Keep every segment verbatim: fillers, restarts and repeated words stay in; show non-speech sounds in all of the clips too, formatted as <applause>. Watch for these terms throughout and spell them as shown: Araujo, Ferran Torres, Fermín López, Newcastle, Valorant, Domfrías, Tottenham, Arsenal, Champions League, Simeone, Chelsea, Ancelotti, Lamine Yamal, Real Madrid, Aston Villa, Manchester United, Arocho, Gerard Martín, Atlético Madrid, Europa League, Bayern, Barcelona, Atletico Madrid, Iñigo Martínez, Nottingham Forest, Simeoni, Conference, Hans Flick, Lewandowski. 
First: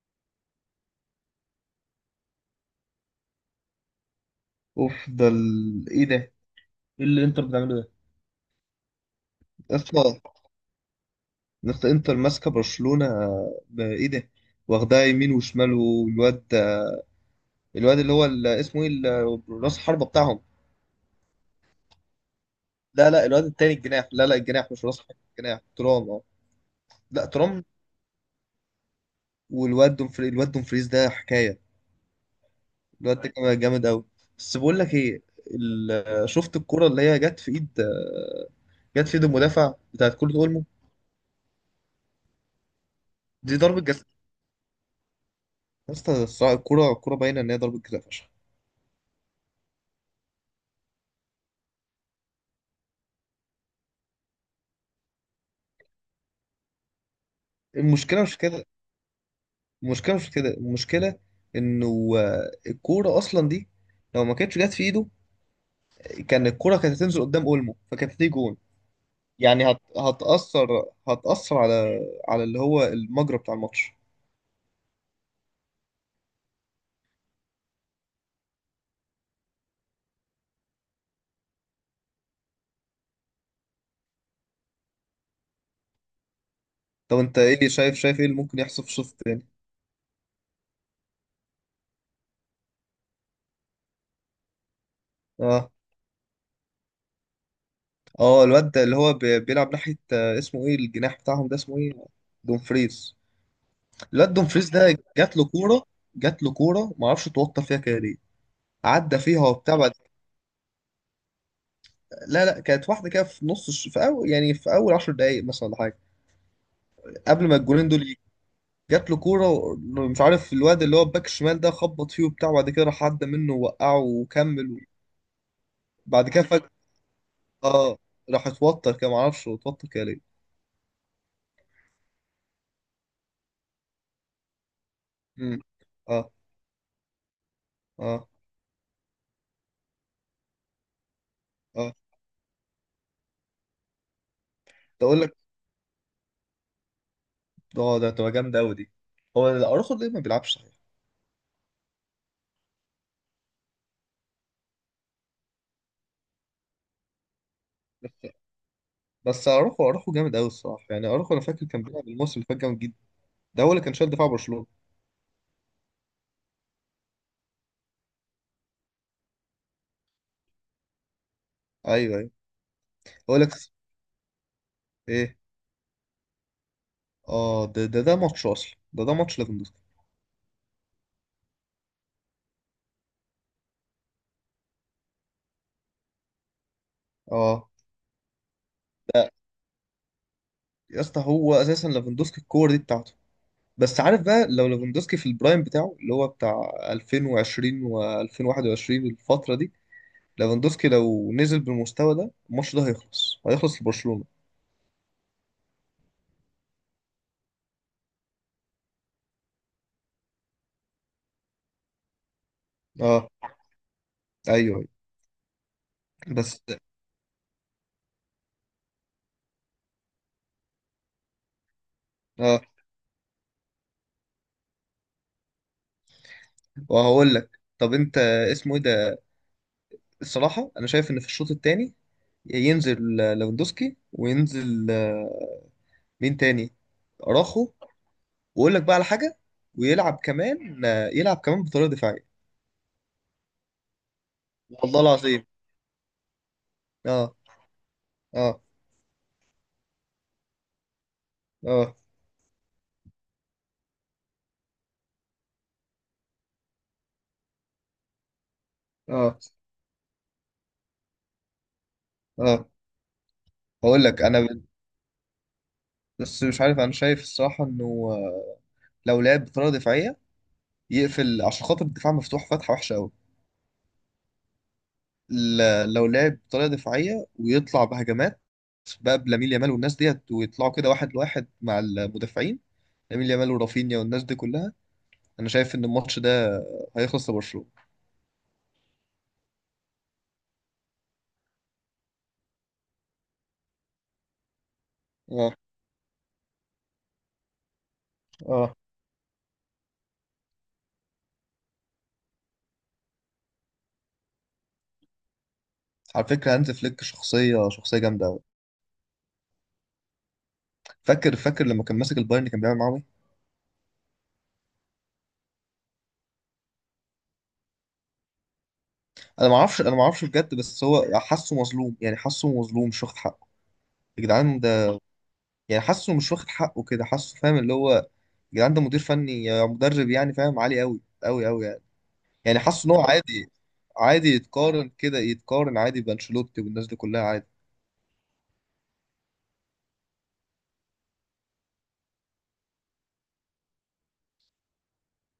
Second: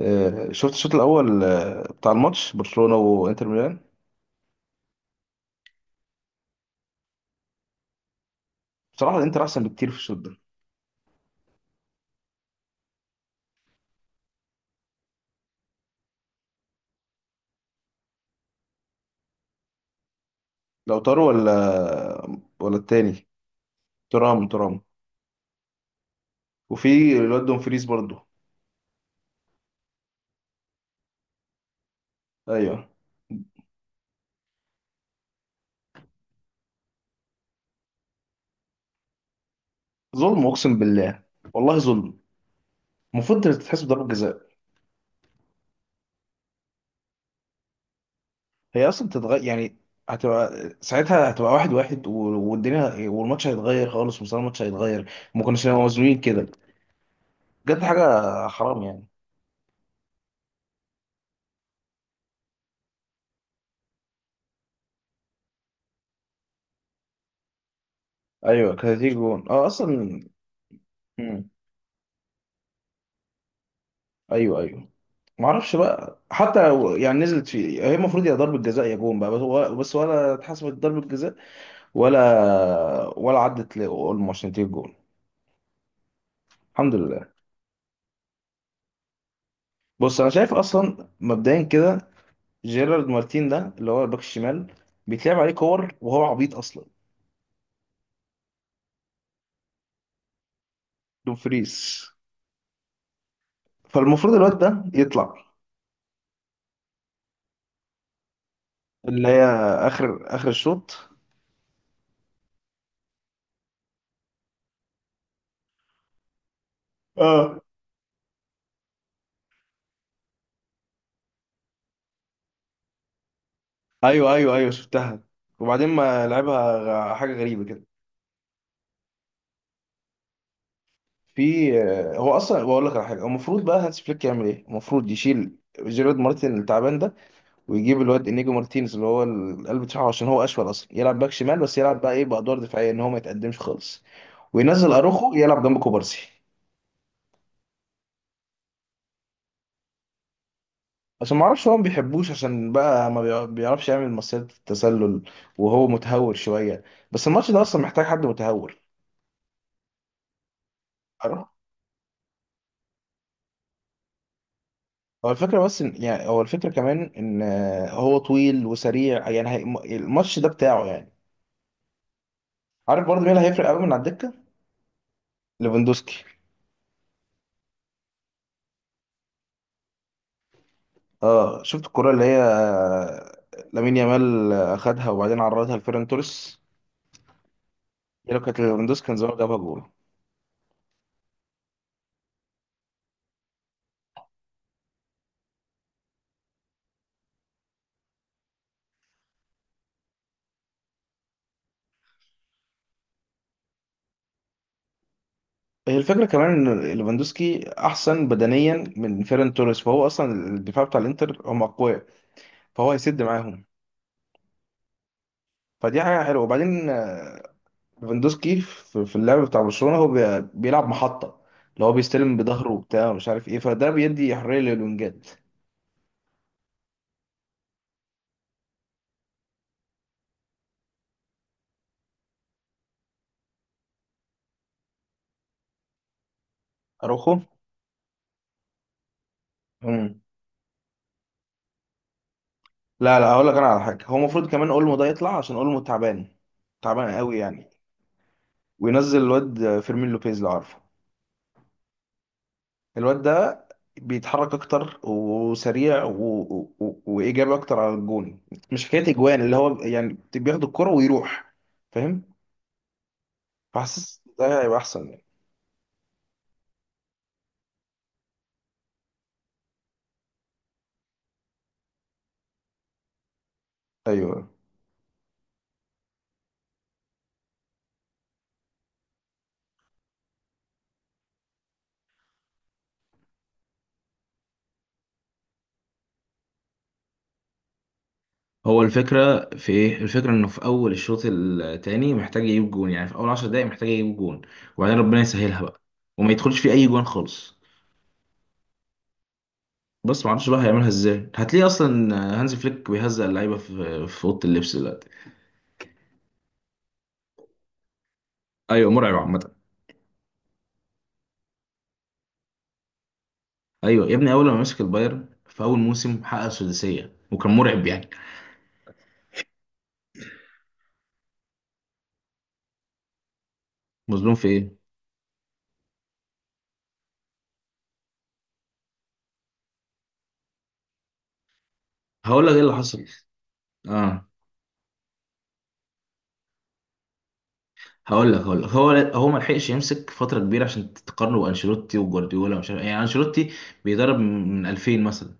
آه، شفت الشوط الاول آه، بتاع الماتش برشلونه وانتر ميلان. اوف، ده ال... ايه ده؟ ايه اللي انتر بتعمله ده بصراحه الانتر احسن بكتير في الشوط اصلا؟ ده. نفس انتر ماسكه برشلونه، ب- ايه ده؟ واخدها يمين وشمال، والواد، الواد اللي هو ال- اسمه ايه ال- راس الحربه بتاعهم؟ لو طاروا ولا ولا لا لا، التاني. الواد التاني الجناح، لا لا، ترام الجناح ترام. مش راس حربه، الجناح ترام، اه، وفي لا الواد ترام. دومفريز برضه. والواد دومفري الواد دومفريز ده حكايه، ايوه، الواد ده كمان جامد قوي. بس بقول لك ايه، ال... شفت الكره اللي هي جت في ايد جت في ايد المدافع بتاعت كوره ظلم اولمو؟ اقسم بالله، والله ظلم، المفروض دي ضربه تتحسب جزاء، ضربه جزاء. يا اسطى الصراحة الكره الكره باينه ان هي ضربه جزاء فشخ. هي اصلا تتغير يعني، هتبقى ساعتها، هتبقى واحد واحد و- والدنيا والماتش هيتغير خالص، مستوى الماتش هيتغير، ما كناش نبقى مظلومين كده. بجد المشكله مش حاجه كده حرام يعني. المشكله مش كده المشكله انه آه، الكوره اصلا دي لو ما كانتش جت في ايده كان الكوره كانت هتنزل قدام اولمو، فكانت هتيجي جون. ايوه كانت هتيجي جون اه يعني هت... اصلا. هتاثر مم. هتاثر على، على اللي هو المجرى بتاع الماتش. ايوه ايوه. ما اعرفش بقى، حتى لو يعني نزلت فيه، هي المفروض يا ضربة جزاء يا جون بقى، بس ولا, بس ولا اتحسبت ضربة جزاء. ولا ولا عدت لاولمو عشان تجيب جون. الحمد طب لله. انت ايه شايف، شايف ايه اللي ممكن يحصل في الشوط الثاني؟ بص انا شايف اصلا مبدئيا كده، جيرارد مارتين ده اللي هو الباك الشمال بيتلعب عليه اه كور وهو عبيط اصلا. اه، الواد ده اللي هو بي- بيلعب ناحيه، آه، اسمه ايه الجناح بتاعهم ده، اسمه ايه؟ دومفريز. دومفريز، الواد فالمفروض الواد دومفريز ده ده يطلع. جات له كوره جات له كوره، ما اعرفش اتوتر فيها كده ليه، عدى اللي فيها هي وبتاع. اخر اخر الشوط. لا لا، كانت واحده كده في نص الش- في اول، يعني في اول 10 دقائق مثلا ولا حاجه، قبل ما اه. الجولين دول يجوا. جات له كوره و- مش عارف الواد اللي هو الباك الشمال ده خبط فيه وبتاع، وبعد كده راح عدى منه ووقعه ايوه ايوه ايوه وكمل. شفتها، وبعدين ما بعد كده فجاه، لعبها. غ- حاجة غريبة كده. اه، راح اتوتر كده، معرفش هو اتوتر كده ليه. في، آه، هو اصلا بقول لك على حاجه، هو المفروض بقى هانس فليك يعمل ايه؟ المفروض يشيل مم. جيرارد اه مارتن التعبان ده، ويجيب الواد اه انيجو مارتينز اللي هو القلب بتاعه، عشان هو اشول، اصلا يلعب باك شمال بس اه، يلعب بقى ايه بادوار دفاعيه، ان هو ما يتقدمش خالص، وينزل تقول اروخو لك، يلعب جنب كوبارسي. اه ده تبقى جامده قوي دي. هو اروخو ليه ما بيلعبش صحيح؟ عشان ما اعرفش، هو ما بيحبوش، عشان بقى ما بيع- بيعرفش يعمل مصيدة التسلل، وهو متهور شويه، بس الماتش ده اصلا محتاج بس، حد متهور. بس اروخو اروخو جامد قوي الصراحه، يعني اروخو انا أروخو. فاكر كان بيلعب الموسم اللي فات جامد جدا، ده هو اللي كان شايل دفاع برشلونه. هو الفكرة بس إن يعني، هو الفكرة كمان إن آه، هو طويل وسريع يعني، هي- الماتش ده بتاعه يعني. ايوه ايوه، عارف برضه مين هقول اللي لك هيفرق قوي من على الدكه؟ ايه، ليفاندوسكي. اه ده ده ده ماتش، اصلا ده ده ماتش ليفاندوسكي، اه شفت الكرة اللي هي، آه، لامين يامال اخدها وبعدين عرضها لفيران توريس، اه هي لو كانت ليفاندوسكي كان ده. زمان جابها جول. يا اسطى هو اساسا ليفاندوسكي الكور دي بتاعته، بس عارف بقى لو ليفاندوسكي في البرايم بتاعه اللي هو بتاع ألفين وعشرين و2021 الفترة دي، ليفاندوسكي لو نزل بالمستوى ده الماتش ده هيخلص، هيخلص لبرشلونة. هي الفكرة كمان ان ليفاندوسكي احسن بدنيا من فيران توريس، فهو اصلا الدفاع بتاع الانتر هم اقوياء، فهو هيسد اه، معاهم. ايوه أيوة. فدي حاجة حلوة. بس، وبعدين، آه، ليفاندوسكي في في اللعب بتاع برشلونة هو بي- بيلعب محطة، اللي هو بيستلم اه، بظهره وبتاع مش عارف ايه، فده بيدي حرية للونجات. وهقول لك، طب انت، اسمه ايه ده؟ الصراحة انا شايف ان في الشوط التاني ينزل ليفاندوسكي وينزل آه، مين تاني؟ اروخو. اراخو. واقول لك بقى على حاجه، ويلعب كمان، آه، يلعب كمان بطريقه دفاعيه. لا لا، هقول لك انا على حاجه، هو المفروض كمان اولمو والله ده يطلع، العظيم، عشان اولمو تعبان، تعبان اه قوي يعني. اه وينزل الواد فيرمين لوبيز لو عارفه. اه الواد ده بيتحرك اكتر وسريع و... و... و- وايجابي اكتر على الجون، مش حكايه اه اجوان، اللي هو يعني بياخد الكرة ويروح، فاهم؟ اه. هقول فحاسس لك انا ده ب- هيبقى احسن يعني. بس مش عارف، انا شايف الصراحه انه آه، لو لعب بطريقه دفاعيه يقفل عشان خاطر الدفاع مفتوح فتحه وحشه قوي. ايوه. ل- لو لعب بطريقه دفاعيه ويطلع بهجمات بقى بلامين يامال والناس ديت، ويطلعوا كده واحد لواحد مع المدافعين، لامين يامال ورافينيا والناس دي كلها، انا شايف ان الماتش ده آه، هيخلص لبرشلونه. هو الفكرة في ايه؟ الفكرة انه في اول الشوط التاني محتاج يجيب جون، يعني في اول عشر دقايق محتاج يجيب جون، وبعدين ربنا اه يسهلها بقى، وما يدخلش فيه اي جون خالص. اه، بس ما اعرفش بقى هيعملها ازاي، هتلاقيه اصلا هانز فليك بيهزق اللعيبه في في اوضه اللبس دلوقتي. على فكره هانز فليك شخصيه، شخصيه جامده قوي. ايوه مرعب عامه. فاكر، فاكر لما كان ماسك البايرن كان بيعمل معاهم ايه؟ ايوه يا ابني، اول ما مسك البايرن في اول موسم حقق سداسيه وكان مرعب يعني. انا ما اعرفش انا ما اعرفش بجد، بس هو حاسه مظلوم، يعني حاسه مظلوم، مش واخد حقه. يا مظلوم في جدعان ايه؟ ده، يعني حاسه مش واخد حقه كده، حاسه فاهم اللي هو، يا جدعان ده مدير فني يا مدرب، يعني فاهم، عالي قوي قوي قوي يعني. هقول لك يعني ايه اللي حاسه ان هو حصل. عادي، اه. عادي يتقارن كده، يتقارن عادي بانشيلوتي والناس دي كلها، عادي. هقول لك هقول لك هو، هو ما لحقش يمسك فتره كبيره عشان تقارنه بانشيلوتي وجوارديولا ومش عارف إيه. يعني انشيلوتي بيدرب من ألفين مثلا،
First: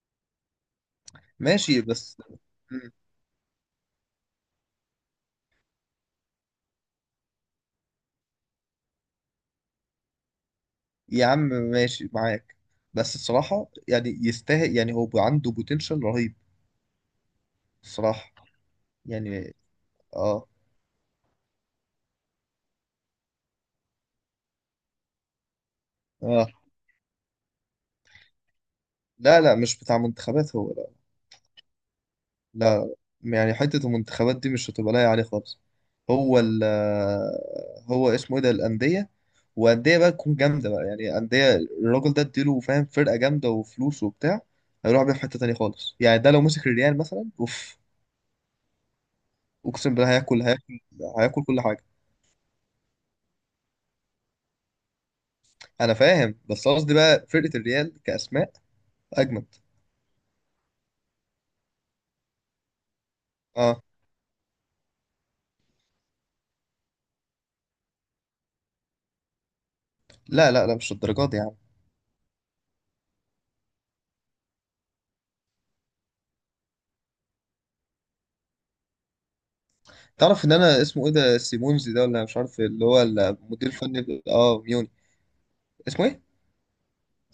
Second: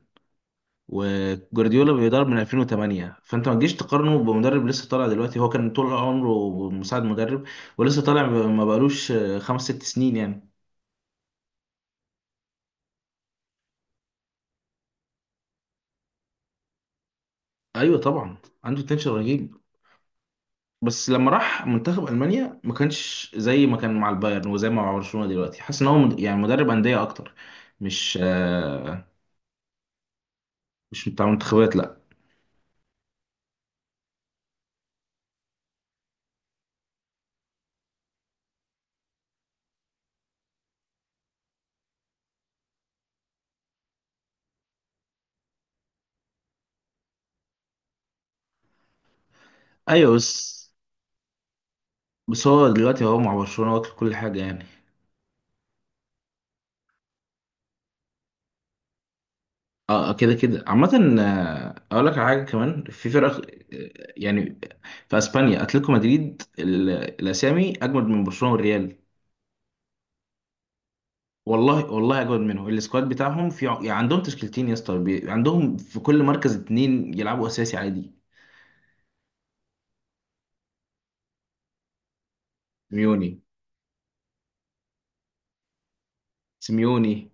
ماشي وجوارديولا بس. بيدرب من مم. ألفين وثمانية، فانت ما تجيش تقارنه بمدرب لسه طالع دلوقتي، هو كان طول عمره مساعد مدرب، ولسه طالع، ما بقالوش خمس ست سنين يعني. يا عم ماشي معاك، بس الصراحة يعني يستاهل، يعني هو عنده بوتنشال رهيب، ايوه الصراحة طبعا. عنده تنشن يعني، رهيب. اه بس لما راح منتخب المانيا ما كانش زي ما كان مع البايرن، وزي ما مع برشلونه دلوقتي، حاسس ان هو مد- يعني اه. مدرب انديه اكتر، مش، آه، لا لا، مش بتاع منتخبات هو، لا مش بتاع منتخبات لا. لا. يعني حتة المنتخبات دي مش هتبقى لايقة عليه خالص. هو ال هو اسمه ايه ده؟ الأندية، وأندية بقى تكون جامدة بقى، يعني أندية الراجل ده اديله فاهم فرقة جامدة وفلوس وبتاع، هيروح بيها في حتة تانية خالص. يعني ده لو مسك الريال مثلا، اوف، اقسم بالله ايوه هياكل بس، هياكل، هياكل كل حاجة. بس هو دلوقتي هو مع برشلونه واكل كل حاجه يعني. انا فاهم بس قصدي بقى فرقة الريال كأسماء اجمد، اه، آه، كده كده عامة، آه، اقول لك على حاجة كمان في فرق، اه. آه، يعني في اسبانيا اتلتيكو مدريد، ال- الاسامي اجمد من برشلونة والريال. لا لا لا، مش الدرجات دي يا عم. والله والله اجمد منهم، السكواد بتاعهم في ع- يعني عندهم تشكيلتين يا اسطى، بي- عندهم في كل مركز اتنين يلعبوا اساسي عادي. تعرف ان انا اسمه ايه ده، سيمونز ده، ولا مش عارف اللي هو سيميوني. المدير الفني، ب- اه ميوني، اسمه ايه؟ سيميوني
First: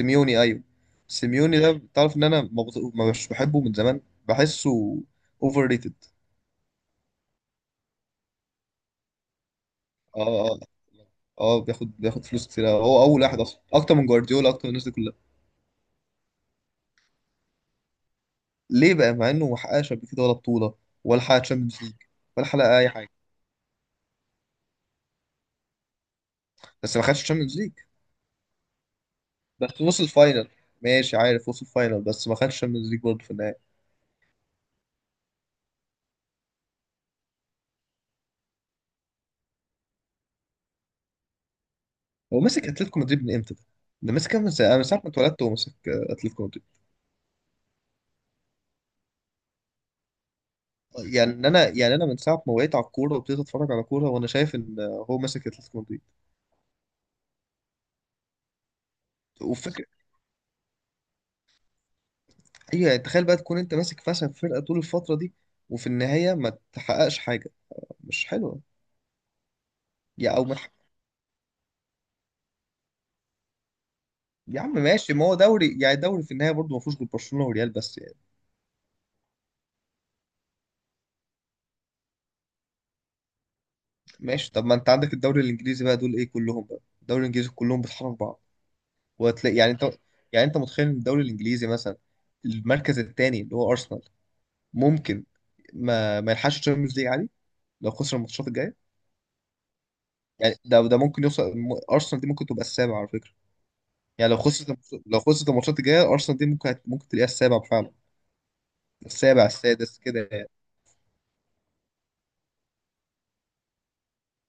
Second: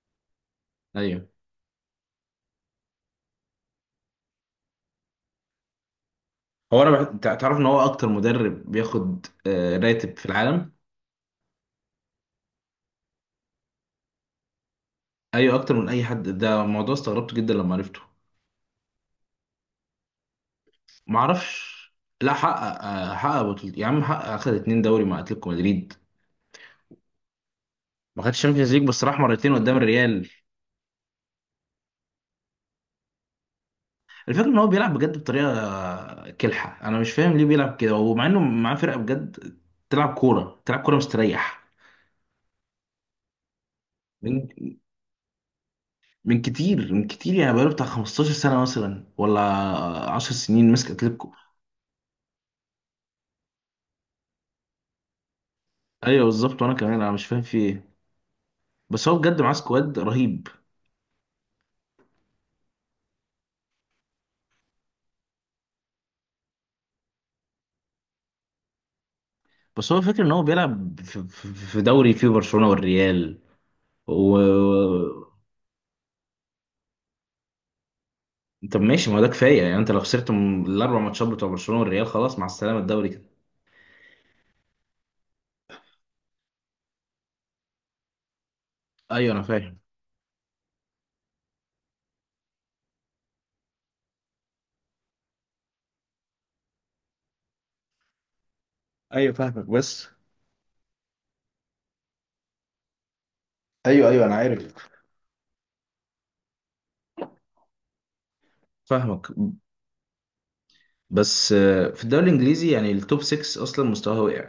سيميوني، ايوه، ايوع. سيميوني ده تعرف ان انا ما بط- ما مش بحبه من زمان، بحسه اوفر ريتد. هو انا بح... تع- تعرف ان هو اكتر مدرب بياخد، آه، راتب اه في اه العالم؟ اه، بياخد، بياخد فلوس كتير أوي. هو اول واحد، اصلا اكتر من جوارديولا، اكتر من الناس دي كلها. ايوه اكتر من اي حد، ده موضوع استغربته جدا لما عرفته. ليه بقى مع انه ما حققش قبل كده ولا بطوله، ولا حقق معرفش. تشامبيونز ليج، لا ولا حقق حقق، اي حاجه؟ آه، حقق بطولة يا عم، حقق اخد اتنين دوري مع اتلتيكو مدريد. بس ما خدش تشامبيونز ليج، ما خدش الشامبيونز ليج، بس راح مرتين قدام بس وصل الريال. فاينل. ماشي، عارف وصل فاينل، بس ما خدش تشامبيونز ليج برضه في النهايه. الفكره ان هو بيلعب بجد بطريقه، آه، كلحه، انا مش فاهم ليه بيلعب كده، ومع انه معاه فرقه بجد تلعب كوره، تلعب كوره مستريح. هو ماسك اتلتيكو مدريد من امتى ده؟ ده ماسك من من ساعة- من ساعة ما اتولدت وهو ماسك آه، من اتلتيكو مدريد. كتير، من كتير يعني، بقاله بتاع خمستاشر سنة سنه مثلا ولا 10 سنين ماسك اتلتيكو. يعني انا، يعني انا من ساعة ما وقعت على الكورة وابتديت اتفرج على كورة وانا شايف ان آه، هو ماسك اتلتيكو مدريد. ايوه بالظبط، وانا كمان انا مش فاهم في ايه، بس هو بجد معاه وفكرة، سكواد رهيب. ايوه، يعني تخيل بقى تكون انت ماسك فشل فرقة طول الفترة دي وفي النهاية ما تحققش حاجة، مش حلوة. بس هو فاكر ان يا هو او ما تحقق- بيلعب في في- في دوري فيه برشلونه والريال. و. يا عم ماشي، ما هو دوري، يعني دوري في النهاية برضه ما فيهوش غير برشلونة وريال بس يعني. طب ماشي، ما هو ده كفايه يعني، انت لو خسرت من الاربع ماتشات بتوع برشلونه والريال خلاص مع السلامه الدوري كده. ماشي، طب ما انت عندك الدوري الانجليزي بقى، دول ايه كلهم بقى الدوري الانجليزي كلهم بيطحنوا في بعض. ايوه انا وهتلاقي يعني فاهم. انت، يعني انت متخيل ان الدوري الانجليزي مثلا، المركز الثاني اللي هو ارسنال، ممكن ما ما يلحقش الشامبيونز ليج عادي لو خسر الماتشات الجايه. ايوه فاهمك بس. يعني ده ده ممكن يوصل، م- ارسنال دي ممكن تبقى السابع على فكره، ايوه ايوه يعني انا لو خسرت عارف. الماتش- لو خسرت الماتشات الجايه، ارسنال دي ممكن هت- ممكن تلاقيها السابع فعلا، فاهمك. السابع السادس كده يعني. بس، آه، في الدوري الانجليزي يعني التوب ستة اصلا مستواه وقع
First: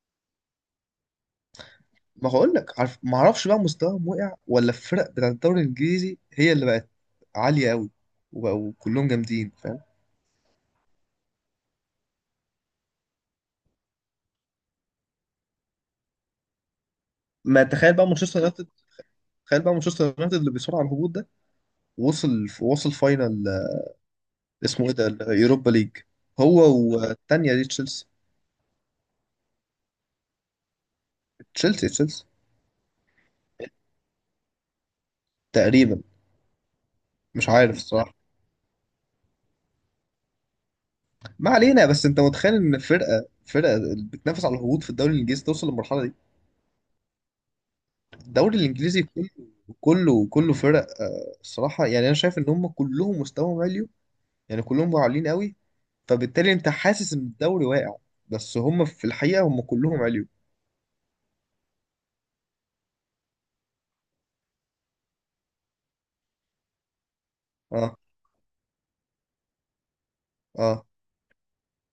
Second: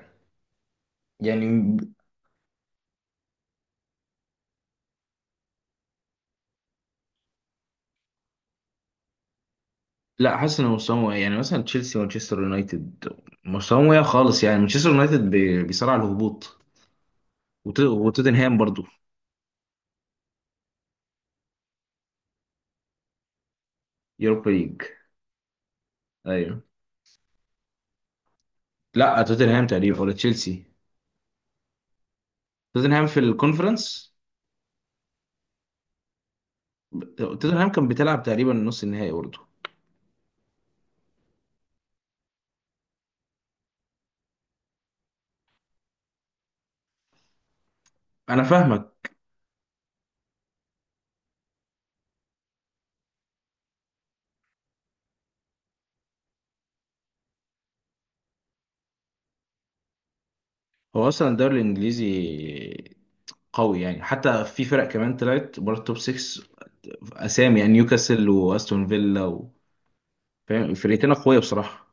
يعني. ما هقول لك، عارف، ما اعرفش بقى مستواهم وقع ولا الفرق بتاعت الدوري الانجليزي هي اللي بقت عاليه قوي وبقوا كلهم جامدين، فاهم. لا، حاسس ان مستواهم وقع يعني، مثلا تشيلسي ومانشستر يونايتد مستواهم وقع خالص، يعني مانشستر يونايتد بي- بيصارع على الهبوط، ما وت- تخيل بقى مانشستر وتوتنهام يونايتد، برضو. تخيل بقى مانشستر يونايتد اللي بيصارع على الهبوط ده، وصل، وصل فاينل، آه، يوروبا ليج. اسمه ايه ده، اليوروبا ليج؟ ايوه. هو، والتانية دي تشيلسي، لا توتنهام تقريبا، ولا تشيلسي. تشيلسي تشيلسي توتنهام في الكونفرنس. تقريبا، مش توتنهام عارف كان الصراحة. بتلعب تقريبا نص النهائي برضه. ما علينا، بس انت متخيل ان فرقة، فرقة بتنافس على الهبوط في الدوري الانجليزي توصل للمرحلة دي؟ انا الدوري الانجليزي فاهمك. كله، كله كله فرق، آه، الصراحة يعني، انا شايف ان هم كلهم مستواهم عالي، يعني كلهم عاليين قوي، فبالتالي انت حاسس ان الدوري واقع، بس هم في الحقيقة هم كلهم عالي. هو اصلا الدوري الانجليزي قوي يعني، حتى في فرق كمان طلعت بره التوب ستة، اسامي يعني اه نيوكاسل واستون فيلا و... فاهم اه، فرقتين اقوياء بصراحه.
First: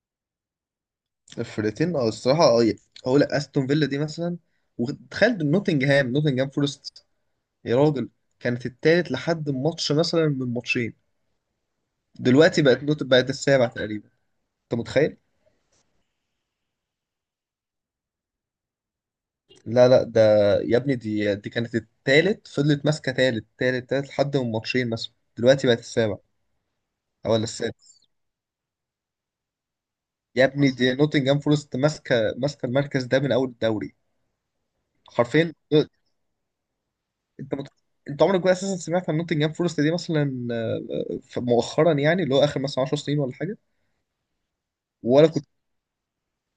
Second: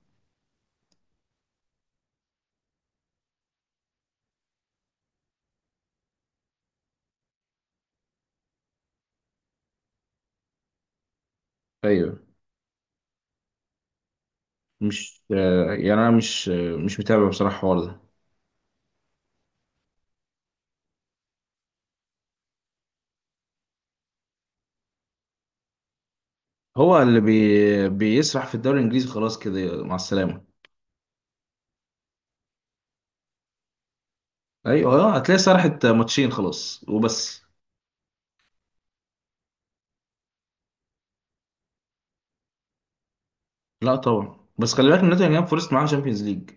فرقتين اه الصراحه، اه، ي- هقول لك استون فيلا دي مثلا، وتخيل نوتنجهام، نوتنجهام فورست يا راجل، كانت التالت لحد ماتش مثلا من ماتشين، ايوه. دلوقتي بقت نوت، بقت السابع تقريبا، انت متخيل؟ مش، آه، يعني انا مش، آه، مش متابع بصراحه الحوار ده. لا لا ده، يا ابني دي، دي كانت التالت، فضلت ماسكه تالت تالت تالت لحد من ماتشين مثلا، دلوقتي بقت السابع هو اللي او ولا بي... السادس. بيسرح في الدوري الانجليزي، خلاص كده مع السلامه. يا ابني دي نوتنجهام فورست ماسكه، ماسكه المركز ده من اول الدوري ايوه، آه، هتلاقي حرفيا. سرحت ماتشين خلاص وبس. انت مت... انت عمرك بقى اساسا سمعت عن نوتنجهام فورست دي مثلا مؤخرا، يعني اللي هو اخر مثلا 10 سنين ولا حاجه؟ لا طبعا، بس خلي بالك ان ولا كنت، نوتنجهام فورست معاه شامبيونز ليج.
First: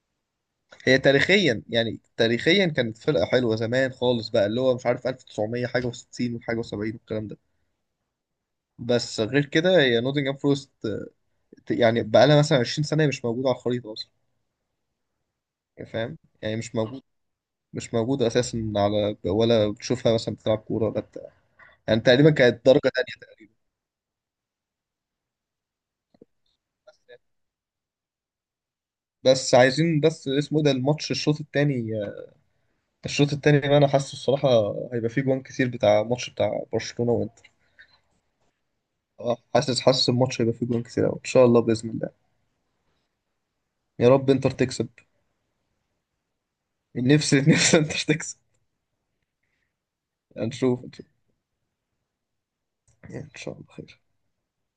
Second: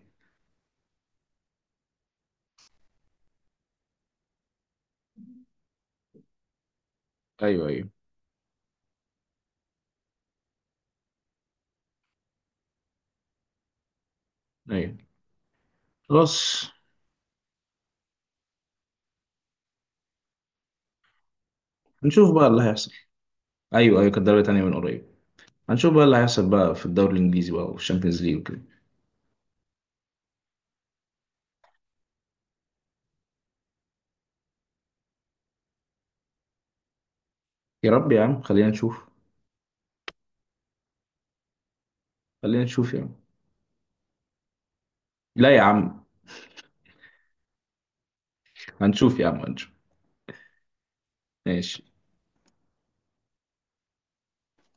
هي تاريخيا، يعني تاريخيا كانت فرقه حلوه زمان خالص بقى اللي هو مش عارف ألف وتسعمية حاجه و60 وحاجه و70 والكلام ده. ايوه ايوه بس غير كده هي نوتنجهام فورست آه، يعني بقى لها مثلا 20 سنه مش موجوده على الخريطه اصلا، ايوه يعني فاهم، يعني خلاص. مش موجود، مش موجود اساسا على، ولا بتشوفها مثلا بتلعب كوره ولا بتاع، يعني تقريبا هنشوف بقى اللي كانت درجه هيحصل. تانيه. ايوه ايوه كانت دوري تانية من قريب. هنشوف بقى اللي هيحصل بقى في الدوري الانجليزي بقى، وفي الشامبيونز ليج وكده. بس عايزين، بس اسمه إيه ده الماتش، الشوط التاني، الشوط التاني بقى انا حاسه الصراحه هيبقى فيه جوان كتير بتاع ماتش بتاع برشلونه. يا رب يا عم، خلينا نشوف. اه حاسس، حاسس الماتش هيبقى فيه جوان كتير قوي ان شاء الله باذن الله. خلينا نشوف يا عم. يا رب انتر تكسب، لا يا عم. نفسي <laughs> نفسي انتر تكسب. هنشوف يا عم هنشوف. هنشوف، هنشوف. ماشي. يعني ان شاء الله خير.